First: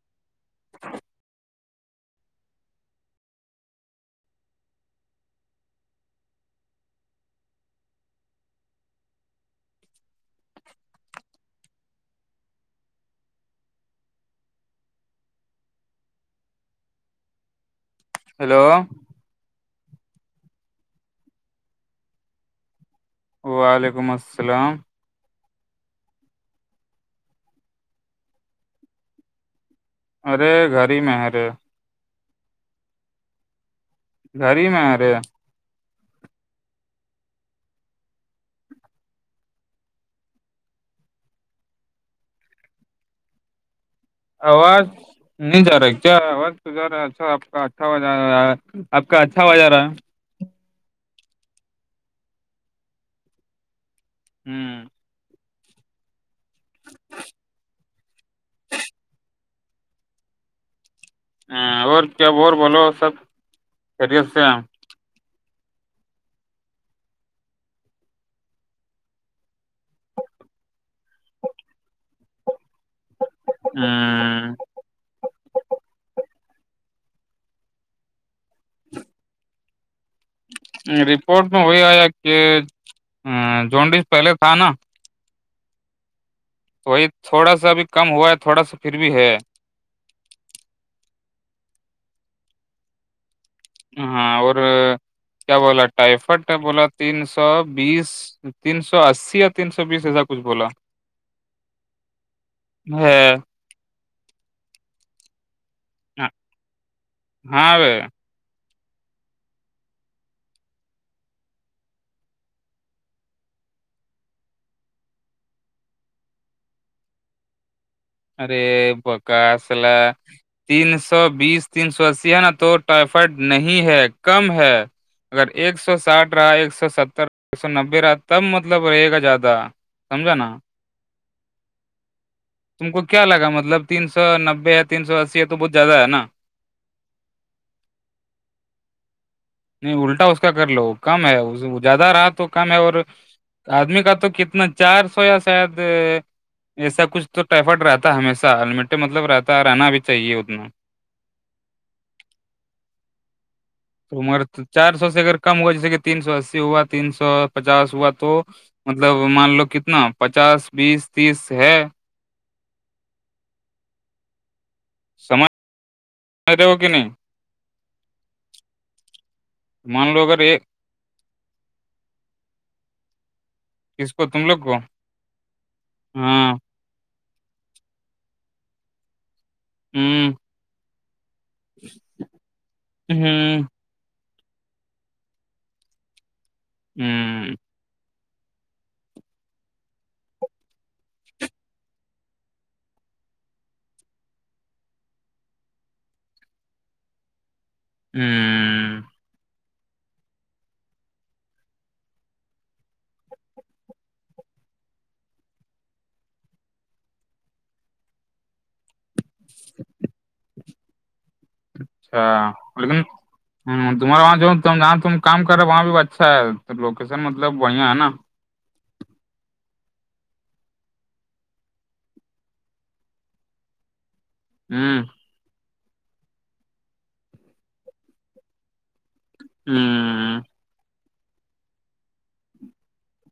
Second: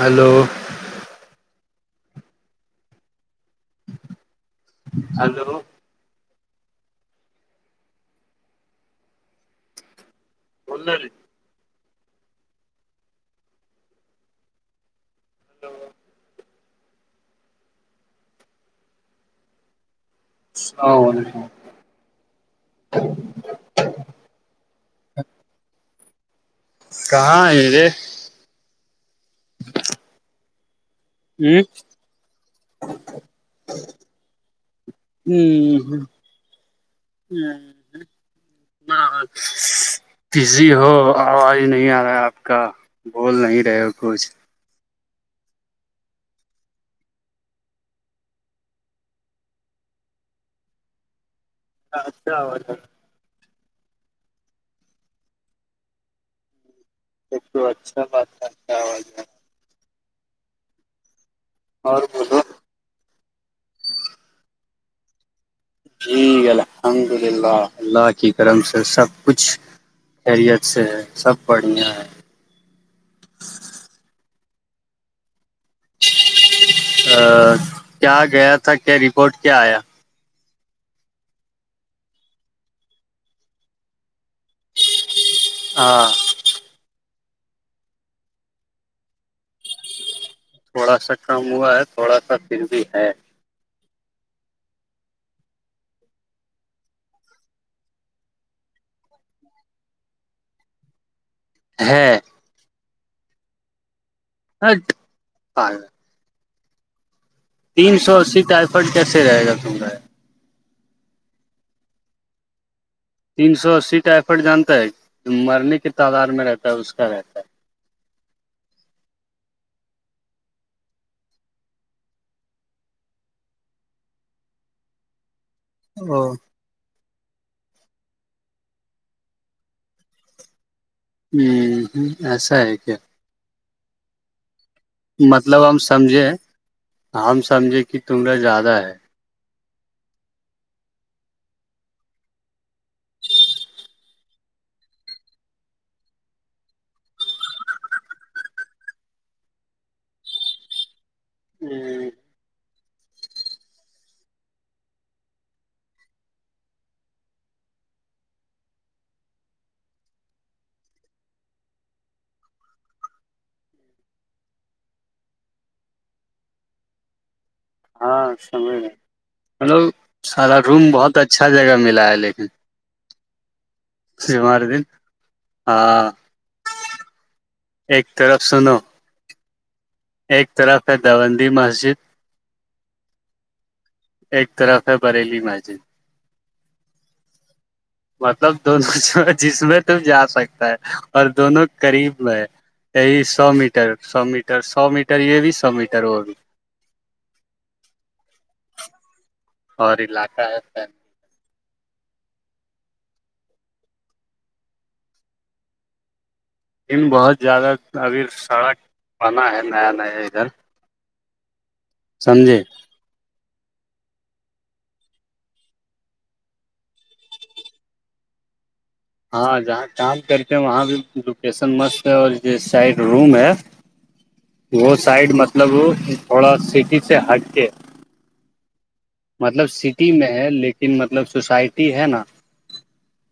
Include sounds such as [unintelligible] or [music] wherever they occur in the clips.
Hello ہاں hello بول hello hello [unintelligible] وعلیکم السلام- کہاں یہیرے ارے گھر ہی میں ہے رے ہی گری میں ارے- ہ ہ ہ ہ بزی ہو آواز نہیں آ رہا ہے آپ کا- بول نہیں رہ کچھ آواز نہیں جا رہا کیا رہاا آپ کا اچھا رہ آپ کا اچھا و جا رہا ہے اچھا آواز ہوں تو اچھا بات کر آواز میں- ہ اور کیا ب بولو سب خیریت سے- جٹھیک ہے الحمد للہ اللہ کی کرم سے سب کچھ- خیریت سے ہے سب بڑھیا ہے- ہوں ا کیا گیا تھا کیا رپورٹ کیا آیا? رپورٹ میں وہی آیا کہ جوانڈس پہلے تھا نا- ہاں تو وہی تھوڑا سا ابھی کم ہوا ہے تھوڑا سا پھر بھی ہے- تھوڑا سا کم ہوا ہے تھوڑا سا پھر بھی ہے ہاں اور کیا بولا ٹائفڈ بولا تین سو بیس- تین سو اسی یا تین سو بیس ایسا کچھ بولا- ہاں ہاں [unintelligible] [unintelligible] تین سو اسی ٹائیفرڈ کیسے رہے گا تم کاا یہ- تین سو اسی ایفرٹ جانتا ہے مرنے کی تعداد میں رہتا ہے اس کا رہتا ہے- ارے بکا اصلہ- تین سو بیس, تین سو اسی ہے نا تو ٹائیفائڈ نہیں ہے کم ہے- اگر ایک سو ہے او ساٹھ ہ رہا ایک سو ستر- ایک سو نبے را تب مطلب رہے گا زیادہ سمجھا نا- ہ ہ ایسا ہے تم کیا کو کیا لگا مطلب تین سو نبے تین سو اسی ہے تو مطلب بہت ہم زیادہ ہے نا سمجھیں ہم سمجھیں کہ تملہ زیادہ ہے نہیں الٹا اس کا کر لو کم ہے زیادہ رہا تو کم ہے اور آدمی کا تو کتنا چار سو یا شاید ایسا کچھ تو ٹائیفائڈ رہتا ہے ہمیشہ المیٹے مطلب رہتا رہنا بھی چاہیے اتنا ہوں تومر چار سو سے اگر کم ہوا جیسے کہ تین سو اسی ہوا تین سو پچاس ہوا تو مطلب مان لو کتنا پچاس بیس تیس ہے سمج کہ نہیں ہاں سمجھ گ ملو مان لو اگر سارا ایک روم بہت اچھا جگہ ملا ہے لیکن کس کو ج تم لوگ ہمار کو دن ہاں ایک طرف سنو ہوں اترق ہے دندی مسجد ہوں ایک طرف ہے بریلی مجی ہوں [inaudible] مطلب دونوں جس میں تو جا سکتا ہے اور دونوں قریب میں ہے یہی سو میٹر سو میٹر سو میٹر یہ بھی سو میٹر وہ بھی ہوں اور ل آ کاا لن بہت زیادہ ابھی سڑک بنا ہے نیا نیا ادھر اچھا سمجھے لیکن ہ تمہارے وہاں جہاں تم کام کرے وہاں بھی اچھا ہے تو لوکیشن مطلب بیا ہے نا ہاں جہاں کام کر کے وہاں بھی لوکیشن مست ہے اور ج سائڈ روم ہے وہ ہوں سائڈ مطلب تھوڑا سٹی سے ہٹ کے مطلب سٹی میں ہوں ہوں ہے لیکن مطلب سوسائٹی ہے نا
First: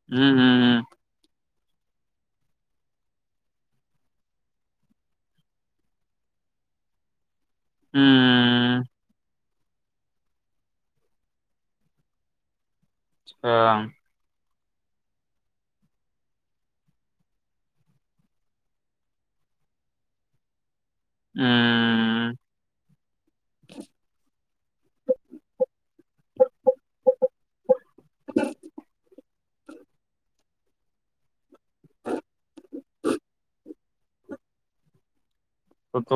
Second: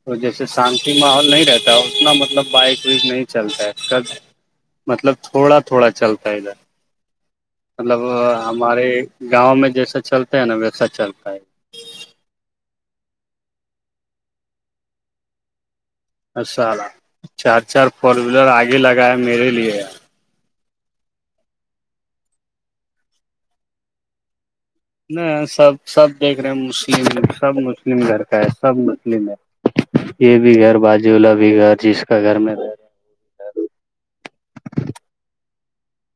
تو جیسے ہوں ہوں شانتی ماحول نہیں رہتا اتنا مطلب بائک وک نہیں چلتا ہے کب مطلب تھوڑا تھوڑا چلتا ہے ادھر مطلب ہوں ہمارے گاؤں میں جیسا چلتا ہے نا ویسا چلتا ہے ہ ا سا چار چار فور ویلر آگے لگائے میرے لیے ا نہیں سب سب دیکھ رہے ہیں مسلم ل سب مسلم گھر کا ہے سب مسلم ہے یہ بھی گھر باجولا بھی گھر جس کا گھر میں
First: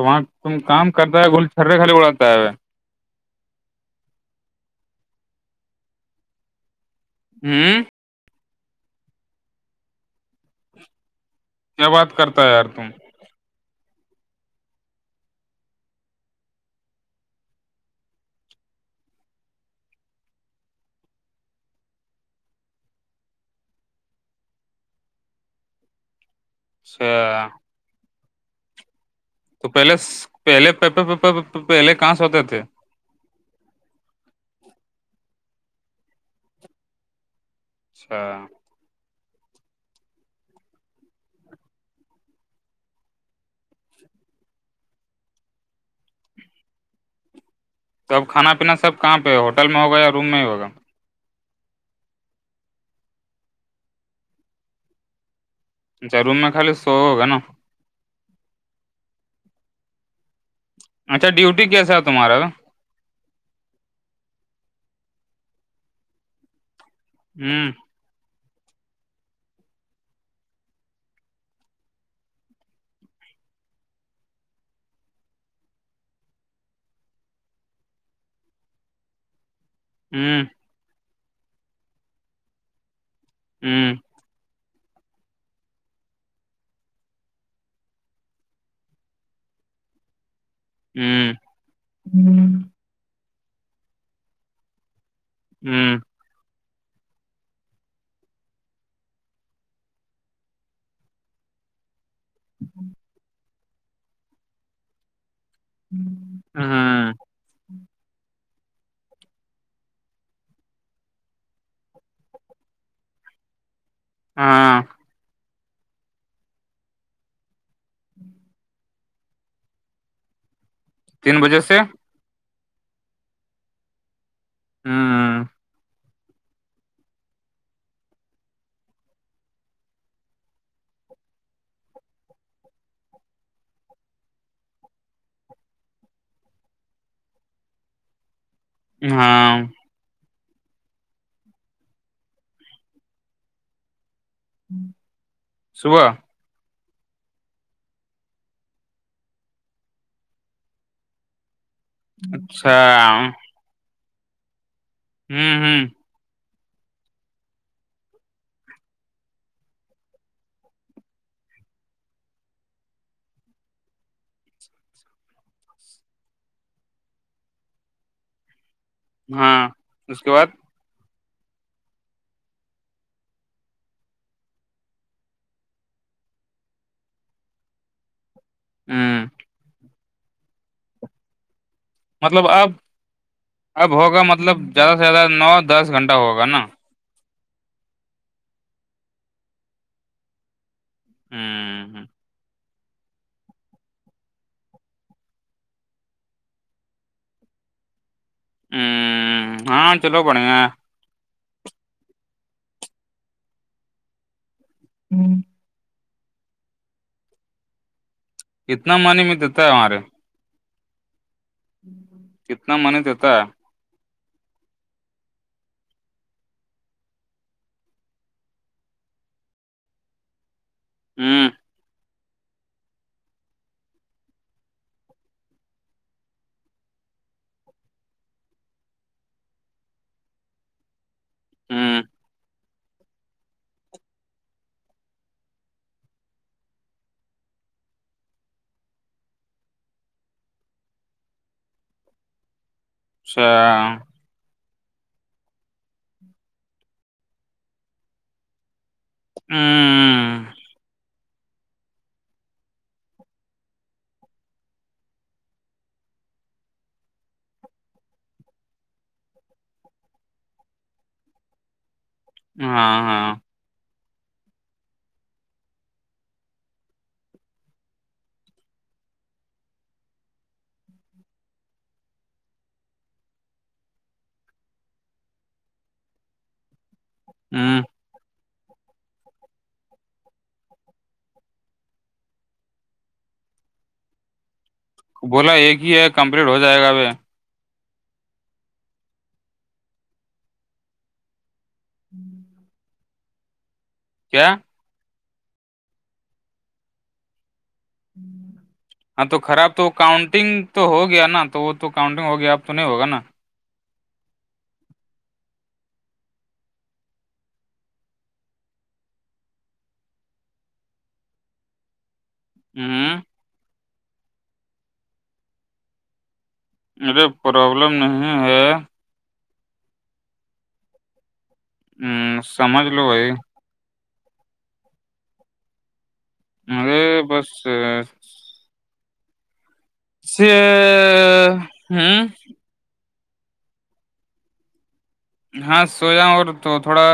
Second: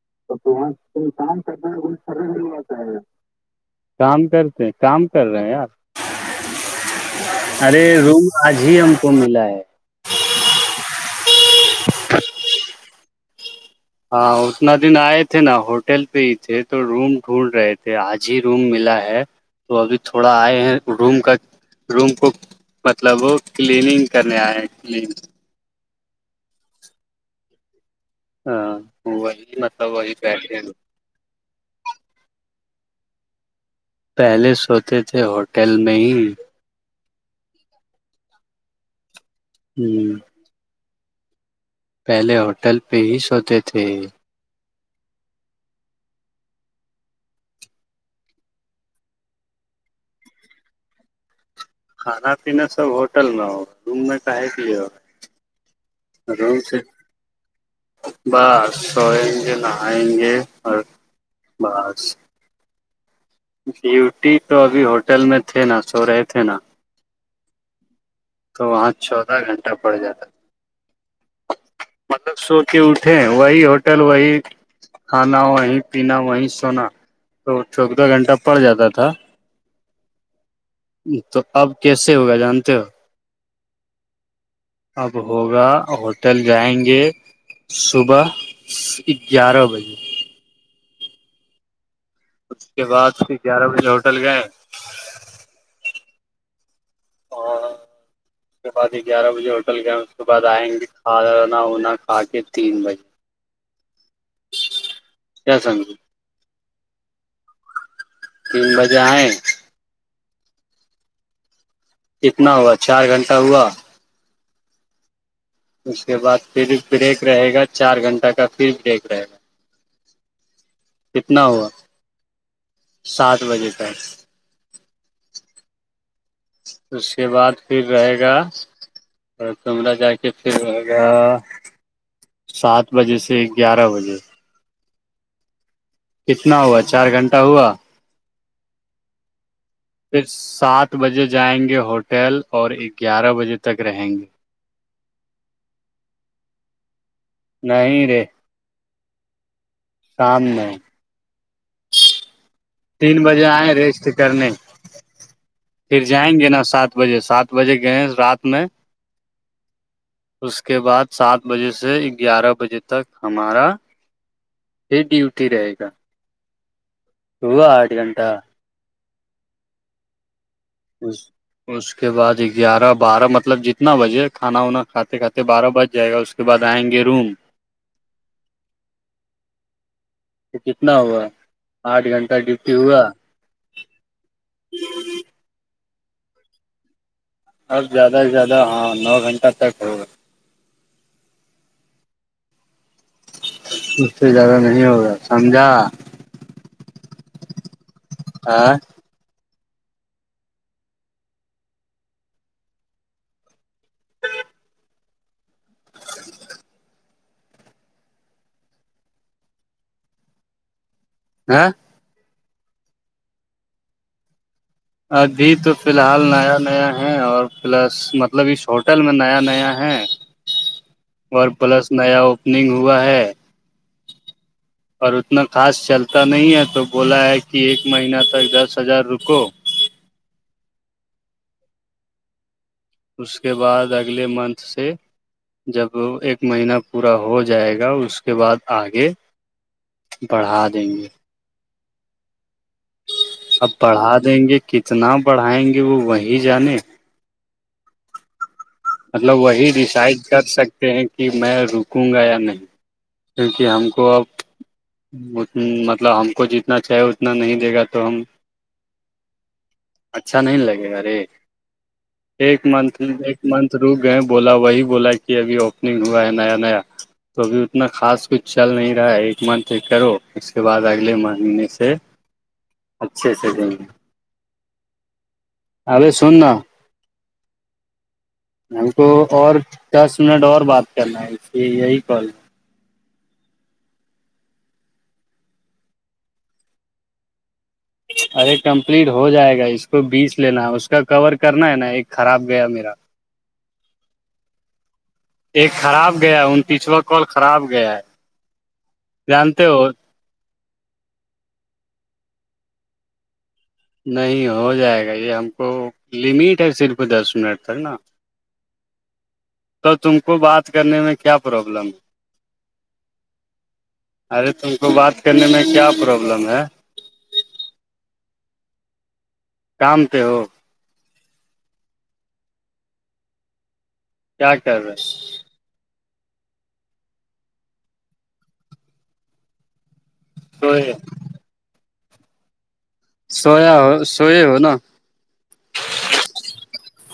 وہاں تو تو تم وہاں کام کوئی کرتا ہے کام گول کر رہ چھرے خالی ہے اڑاتا سرے ملواتا ہے گا کام کرتے ہیں کام کر رہے ہیں یار ہوں ارے روم آج ہی ہم کو ملا ہے کیا بات کرتا ہے یار تم ہاں اتنا دن آئے تھے نا ہوٹل پہ ہی تھے تو روم ڈھونڈ رہے تھے آج ہی روم ملا ہے تو ابھی تھوڑا آئے ہیں روم کا روم کو مطلب وہ کلیننگ کرنے آئے ہیں کلین سھ ہاں پ تو پہلے پہلے پیپ پ پہلے کہاں س ہوتے تھے پہلے سوتے تھے ہوٹل میں ہی اچھا ہوں پہلے ہوٹل پہ ہی سوتے تھے تو اب کھانا پینا سب کہاں پہ ہوٹل میں ہوگا یا روم میں ہی ہوگا کھانا پیینا سب ہوٹل میں ہو روم میں کہے کے لی اچھا روم میں خالی سو ہوگا نا بس سوئیں گے نہائیں گے اور اچھا ڈیوٹی کیسا ہے بس تمہارا ڈیوٹی تو ابھی ہوٹل میں تھے نا سو رہے تھے نا ہوں تو وہاں چودہ گھنٹہ پڑ جاتا مطلب سو کے اٹھے وہی ہوٹل وہی کھانا وہی پینا وہی سونا تو چودہ گھنٹہ پڑ جاتا تھا ہوں تو اب کیسے ہوگا جانتے ہو ہوں اب ہوگا ہوٹل جائیں گے صبح گیارہ بجے ہوں اس کے بعد پھر گیارہ بجے ہوٹل گئے ہوں اور اس کے بعد گیارہ بجے ہوٹل گئے اس کے بعد آئیں گے کھانا ونا آکے تین بجے [inaudible] کیا سگے ہاں تین بجے آئے کتنا ہوا چار گھنٹہ ہوا ہاں اس کے بعد پھر بریک رہے گا چار گھنٹہ کا پھر بریک رہے گا تین کتنا بجے ہوا سے ہ سات بجے تک ہاں اس کے بعد پھر رہے گا اور تملہ جا کے پھر ہوگا سات بجے سے گیارہ بجے کتنا ہوا چار گھنٹہ ہوا ہاں پھر سات بجے جائیں گے ہوٹل اور گیارہ بجے تک رہیں گے صبح نہیں رے شام نہیں اچھا تین ہوں بجے آئ ریسٹ کرنے ہوں پھر جائیں گے نا سات سات بجے سات بجے گئے رات میں اس کے بعد سات بجے سے گیارہ بجے تک ہمارا یہ ڈیوٹی رہے گا ہوا آٹھ گھنٹہ ہاں اس کے بعد اسس اس کے بعد گیارہ بارہ مطلب جتنا بجے کھانا وانا کھاتے کھاتے بارہ بج جائے گا اس کے بعد آئیں گے روم ہوں تو کتنا ہوا آٹھ گھنٹہ مطلب اب ڈیوٹی ہوا اب ہوگا مطلب زیادہ سے زیادہ نو دس گھنٹہ ہوگا نا اب زیادہ سے زیادہ ہاں نو گھنٹہ تک ہوگا ہوں ہ اس سے زیادہ نہیں ہوگا سمجھا ہ ہاں ہاں چلو پڑ گ ہوں اتنا مانی میں دیتا ہے ہمارے [inaudible] کتنا منی تتا ابھی تو فی الحال نیا نیا ہے اور پلس مطلب اس ہوٹل میں نیا نیا ہے اور ہ پلس نیا اوپننگ ہوا ہے اور اتنا خاص چلتا نہیں ہے تو بولا ہے کہ ایک مہینہ تک دس ہزار رکو ہوں اس کے بعد اگلے منتھ سے جب ایک مہینہ پورا ہو جائے گا اس کے بعد آگے بڑھا دیں گے اچھا اب پڑھا دیں گے کتنا پڑھائیں گے وہ وہیں جانے مطلب ہ وہی ڈیسائڈ کر سکتے ہیں کہ میں رکوں گا یا نہیں کیونکہ ہم کو اب مطلب ہم کو جتنا چاہیے اتنا نہیں دے گا تو ہم اچھا نہیں لگے گا ارے ایک منتھ ہاں ہاں منتھ روک گئے بولا وہی بولا کہ ابھی اوپننگ ہوا ہے نیا نیا تو ابھی اتنا خاص کچھ چل نہیں رہا ہے ایک منتھ کرو اس کے بعد اگلے مہینے سے اچھا اچھا ارے سن نا ہوں ہم کو اور دس منٹ اور بات کرنا ہے اس لیے یہی کال بولا ایک ہی ہے کمپلیٹ ہو جائے گا اب ارے کمپلیٹ ہو جائے گا اس کو بیس لینا اس اس کا کور کرنا ہے نا ایک خراب گیا میرا کیا ایک خراب گیا ان پچھوا کال خراب گیا ہے ہاں تو جانتے خراب ہو تو کانٹنگ تو ہو گیا نا تو وہ تو کاؤنٹنگ ہو گیا اب تو نہیں ہوگا نا نہیں ہو جائے گا یہ ہم کو لمٹ ہے صرف دس منٹ تک نا تو تم کو بات کرنے میں کیا پرابلم ہے ہوں ارے تم کو بات کرنے میں کیا پرابلم ہے ارے پرابلم نہیں ہے شام سے ہو ہوں سمجھ لو بھائی کیاتا رہ مجے بس س ہوں سویا ہو سوئے ہو نا ہاں سویا اور تو تھوڑا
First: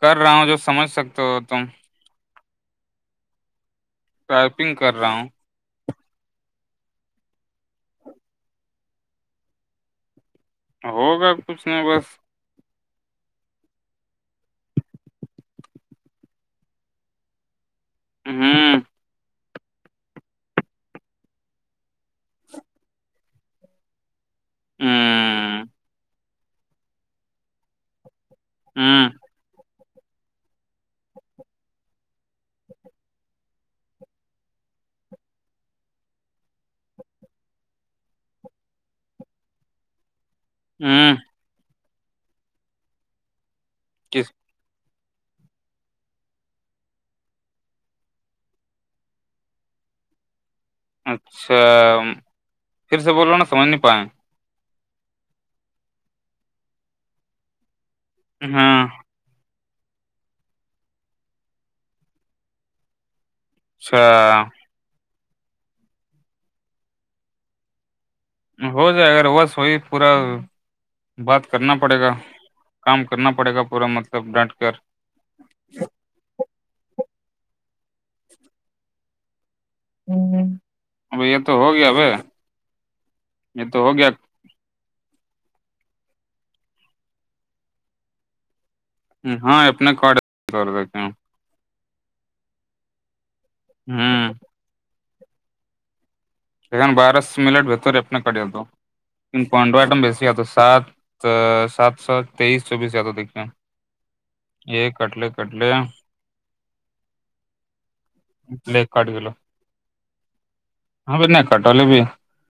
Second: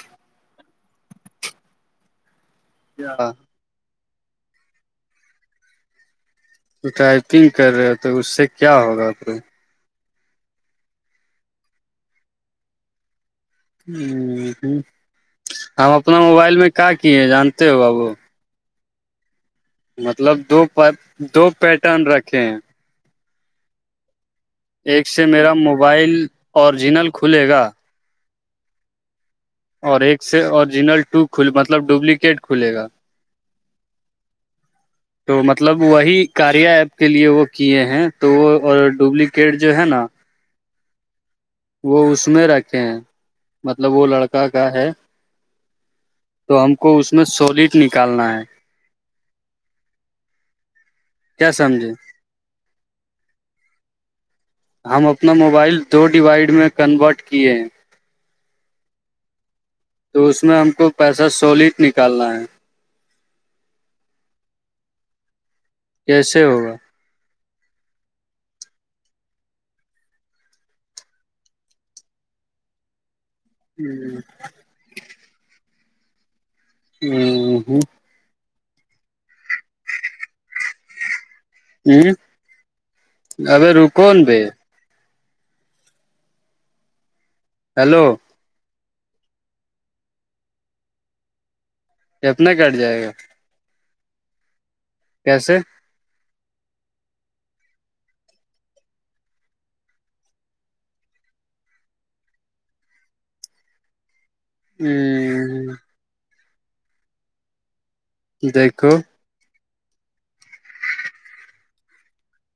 کر رہا ہوں جو سمجھ سکتے ہو تم اں ٹائپنگ کر رہا ہوں ٹائپنگ کر رہے ہو تو اس سے کیا ہوگا پھر ہوگا کچھ نہ بس ہ ہ ہم اپنا موبائل میں کیا کیے جانتے ہو بابو ہوں مطلب دو دو پیٹرن رکھے ہیں ایک سے میرا ہوں موبائل اوریجنل کھلے گا ہاں اور ایک سے اوریجنل ٹو کل مطلب ڈوپلیکیٹ کھلے گا [inaudible] تو مطلب وہی کاریا ایپ کے لیے وہ کیے ہیں تو وہ اور ڈپلیکیٹ جو ہے نا ھمم وہ اس میں رکھے ہیں مطلب وہ کس لڑکا کا ہے تو ہم کو اس میں سالڈ نکالنا ہے کیا اچھا سمجھے پھر سے بول رہو نا سمجھ نہیں پائیں ہم اپنا موبائل دو ڈیوائڈ میں کنورٹ کیے ہیں ہاں تو اس میں ہم کو پیسہ سولڈ نکالنا ہے چھا [unintelligible] کیسے ہوگا ہو جائے اگر بس وہی پورا بات کرنا پڑے گا کام کرنا پڑے گا پورا مطلب ڈانٹ کر ھمم اب یہ تو ہو گیا اب یہ ابھی تو ہو گیا رکون [unintelligible] بھائی ہیلو ہاں اپنے کارڈ تو دیتے ہیں اپنا کٹ جائے گا [unintelligible] ہاں کیسے سن بارہس منٹ بتری اپنے کٹ دو [unintelligible] پونرہ آئٹم بسی ہے تو سات سات سو تیئیس چوبیس یہ تو دیکے [inaudible] یہ کٹل کٹل ہ [unintelligible] پلیک دیکھو کاٹ گلو [unintelligible] ہاں بھی نہیں کٹوول بھی